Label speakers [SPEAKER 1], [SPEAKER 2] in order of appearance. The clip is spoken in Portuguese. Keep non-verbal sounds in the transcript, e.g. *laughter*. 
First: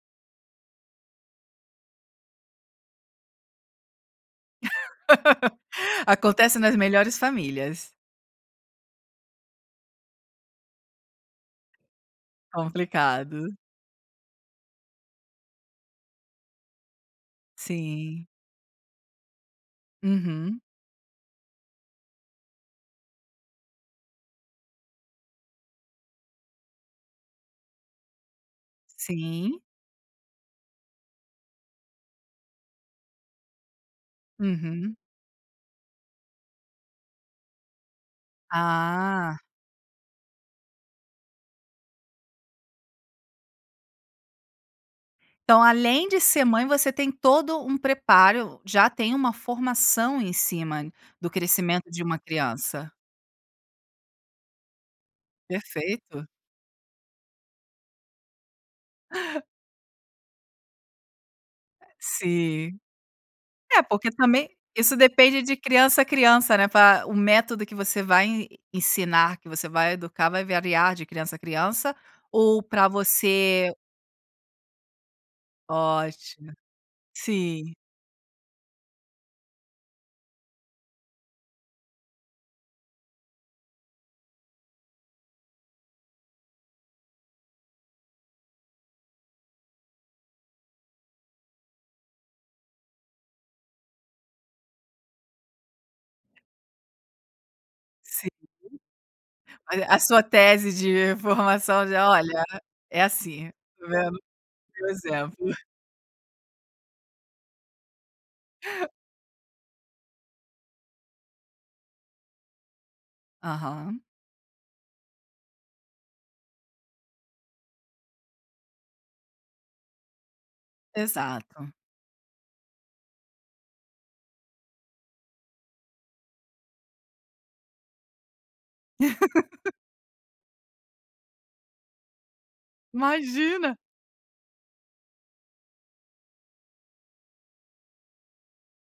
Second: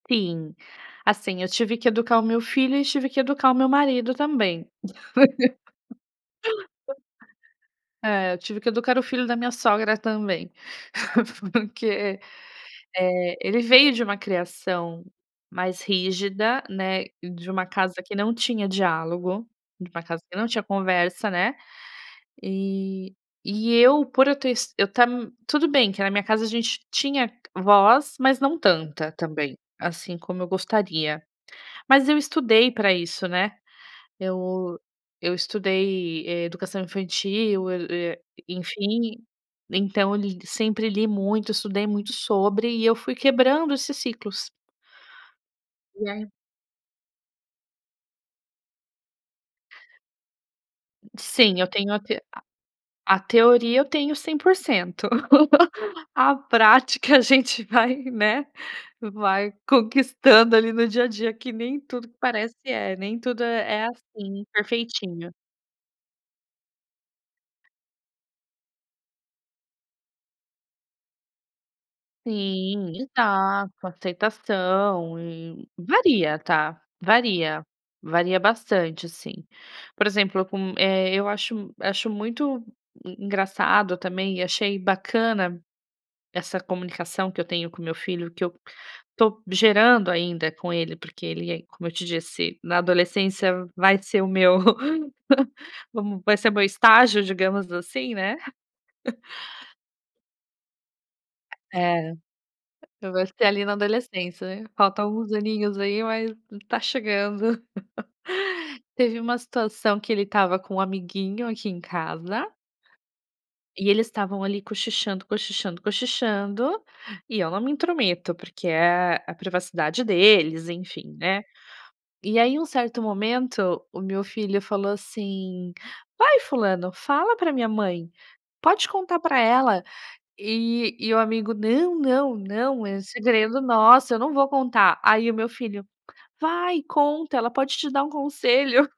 [SPEAKER 1] Sim. Assim, eu tive que educar o meu filho e tive que educar o meu marido também.
[SPEAKER 2] *laughs* Acontece nas melhores
[SPEAKER 1] *laughs*
[SPEAKER 2] famílias.
[SPEAKER 1] É, eu tive que educar o filho da minha sogra também. Porque, eh,
[SPEAKER 2] Complicado.
[SPEAKER 1] ele veio de uma criação mais rígida, né, de uma casa que
[SPEAKER 2] Sim.
[SPEAKER 1] não tinha diálogo, de uma casa que não
[SPEAKER 2] Uhum.
[SPEAKER 1] tinha conversa, né. E e eu por eu ter es eu estar tudo bem que na minha casa a gente tinha voz, mas não tanta também,
[SPEAKER 2] Sim.
[SPEAKER 1] assim como eu gostaria. Mas eu estudei pra isso, né. Eu
[SPEAKER 2] Uhum.
[SPEAKER 1] eu estudei educação infantil, eu, eh, enfim,
[SPEAKER 2] Ah.
[SPEAKER 1] então eu li sempre li muito, estudei muito sobre e eu fui quebrando esses ciclos.
[SPEAKER 2] Então além
[SPEAKER 1] E
[SPEAKER 2] de
[SPEAKER 1] é
[SPEAKER 2] ser mãe você tem todo um preparo, já tem uma formação em cima do
[SPEAKER 1] Sim, eu
[SPEAKER 2] crescimento
[SPEAKER 1] tenho a
[SPEAKER 2] de um
[SPEAKER 1] te
[SPEAKER 2] criança?
[SPEAKER 1] a teoria eu tenho 100%. *laughs*
[SPEAKER 2] Perfeito.
[SPEAKER 1] A prática a gente vai, né, vai conquistando ali no dia a dia, que nem tudo que parece
[SPEAKER 2] Sim.
[SPEAKER 1] é. Nem tudo
[SPEAKER 2] É,
[SPEAKER 1] é é
[SPEAKER 2] porque
[SPEAKER 1] assim,
[SPEAKER 2] também isso
[SPEAKER 1] perfeitinho.
[SPEAKER 2] depende de criança a criança, né, pra o método que você vai en ensinar, que você vai educar, vai variar de criança a criança, ou pra
[SPEAKER 1] Sim,
[SPEAKER 2] você
[SPEAKER 1] exato, aceitação e varia,
[SPEAKER 2] Ótimo.
[SPEAKER 1] tá, varia,
[SPEAKER 2] Sim.
[SPEAKER 1] varia bastante, assim. Por exemplo com, eh, eu acho m acho muito e engraçado também e achei bacana essa comunicação que eu tenho com o meu filho, que eu tô gerando ainda com ele, porque ele, como eu te disse, na adolescência vai ser o meu *laughs* vamos vai ser meu estágio, digamos assim,
[SPEAKER 2] Sim.
[SPEAKER 1] né. *chuckles*
[SPEAKER 2] Mas é a sua tese de formação de:
[SPEAKER 1] É.
[SPEAKER 2] "Olha, é
[SPEAKER 1] Eu acho que é
[SPEAKER 2] assim.
[SPEAKER 1] ali na
[SPEAKER 2] Tá vendo?"
[SPEAKER 1] adolescência, né.
[SPEAKER 2] Deu
[SPEAKER 1] Falta alguns
[SPEAKER 2] exemplo.
[SPEAKER 1] aninhos aí, mas tá chegando. *laughs* Teve uma situação que ele estava com um amiguinho aqui em casa E
[SPEAKER 2] Aham.
[SPEAKER 1] eles estavam ali cochichando, cochichando, cochichando, e eu não me intrometo, porque é a privacidade deles, enfim, né.
[SPEAKER 2] Exato.
[SPEAKER 1] E aí em um certo momento, o meu filho falou assim: "Vai fulano, fala pra minha mãe, pode contar pra
[SPEAKER 2] *laughs*
[SPEAKER 1] ela". E e o amigo: "Não, não, não, é segredo
[SPEAKER 2] Imagina!
[SPEAKER 1] nosso, eu não vou contar". Aí o meu filho: "Vai, conta! Ela pode te dar um conselho!"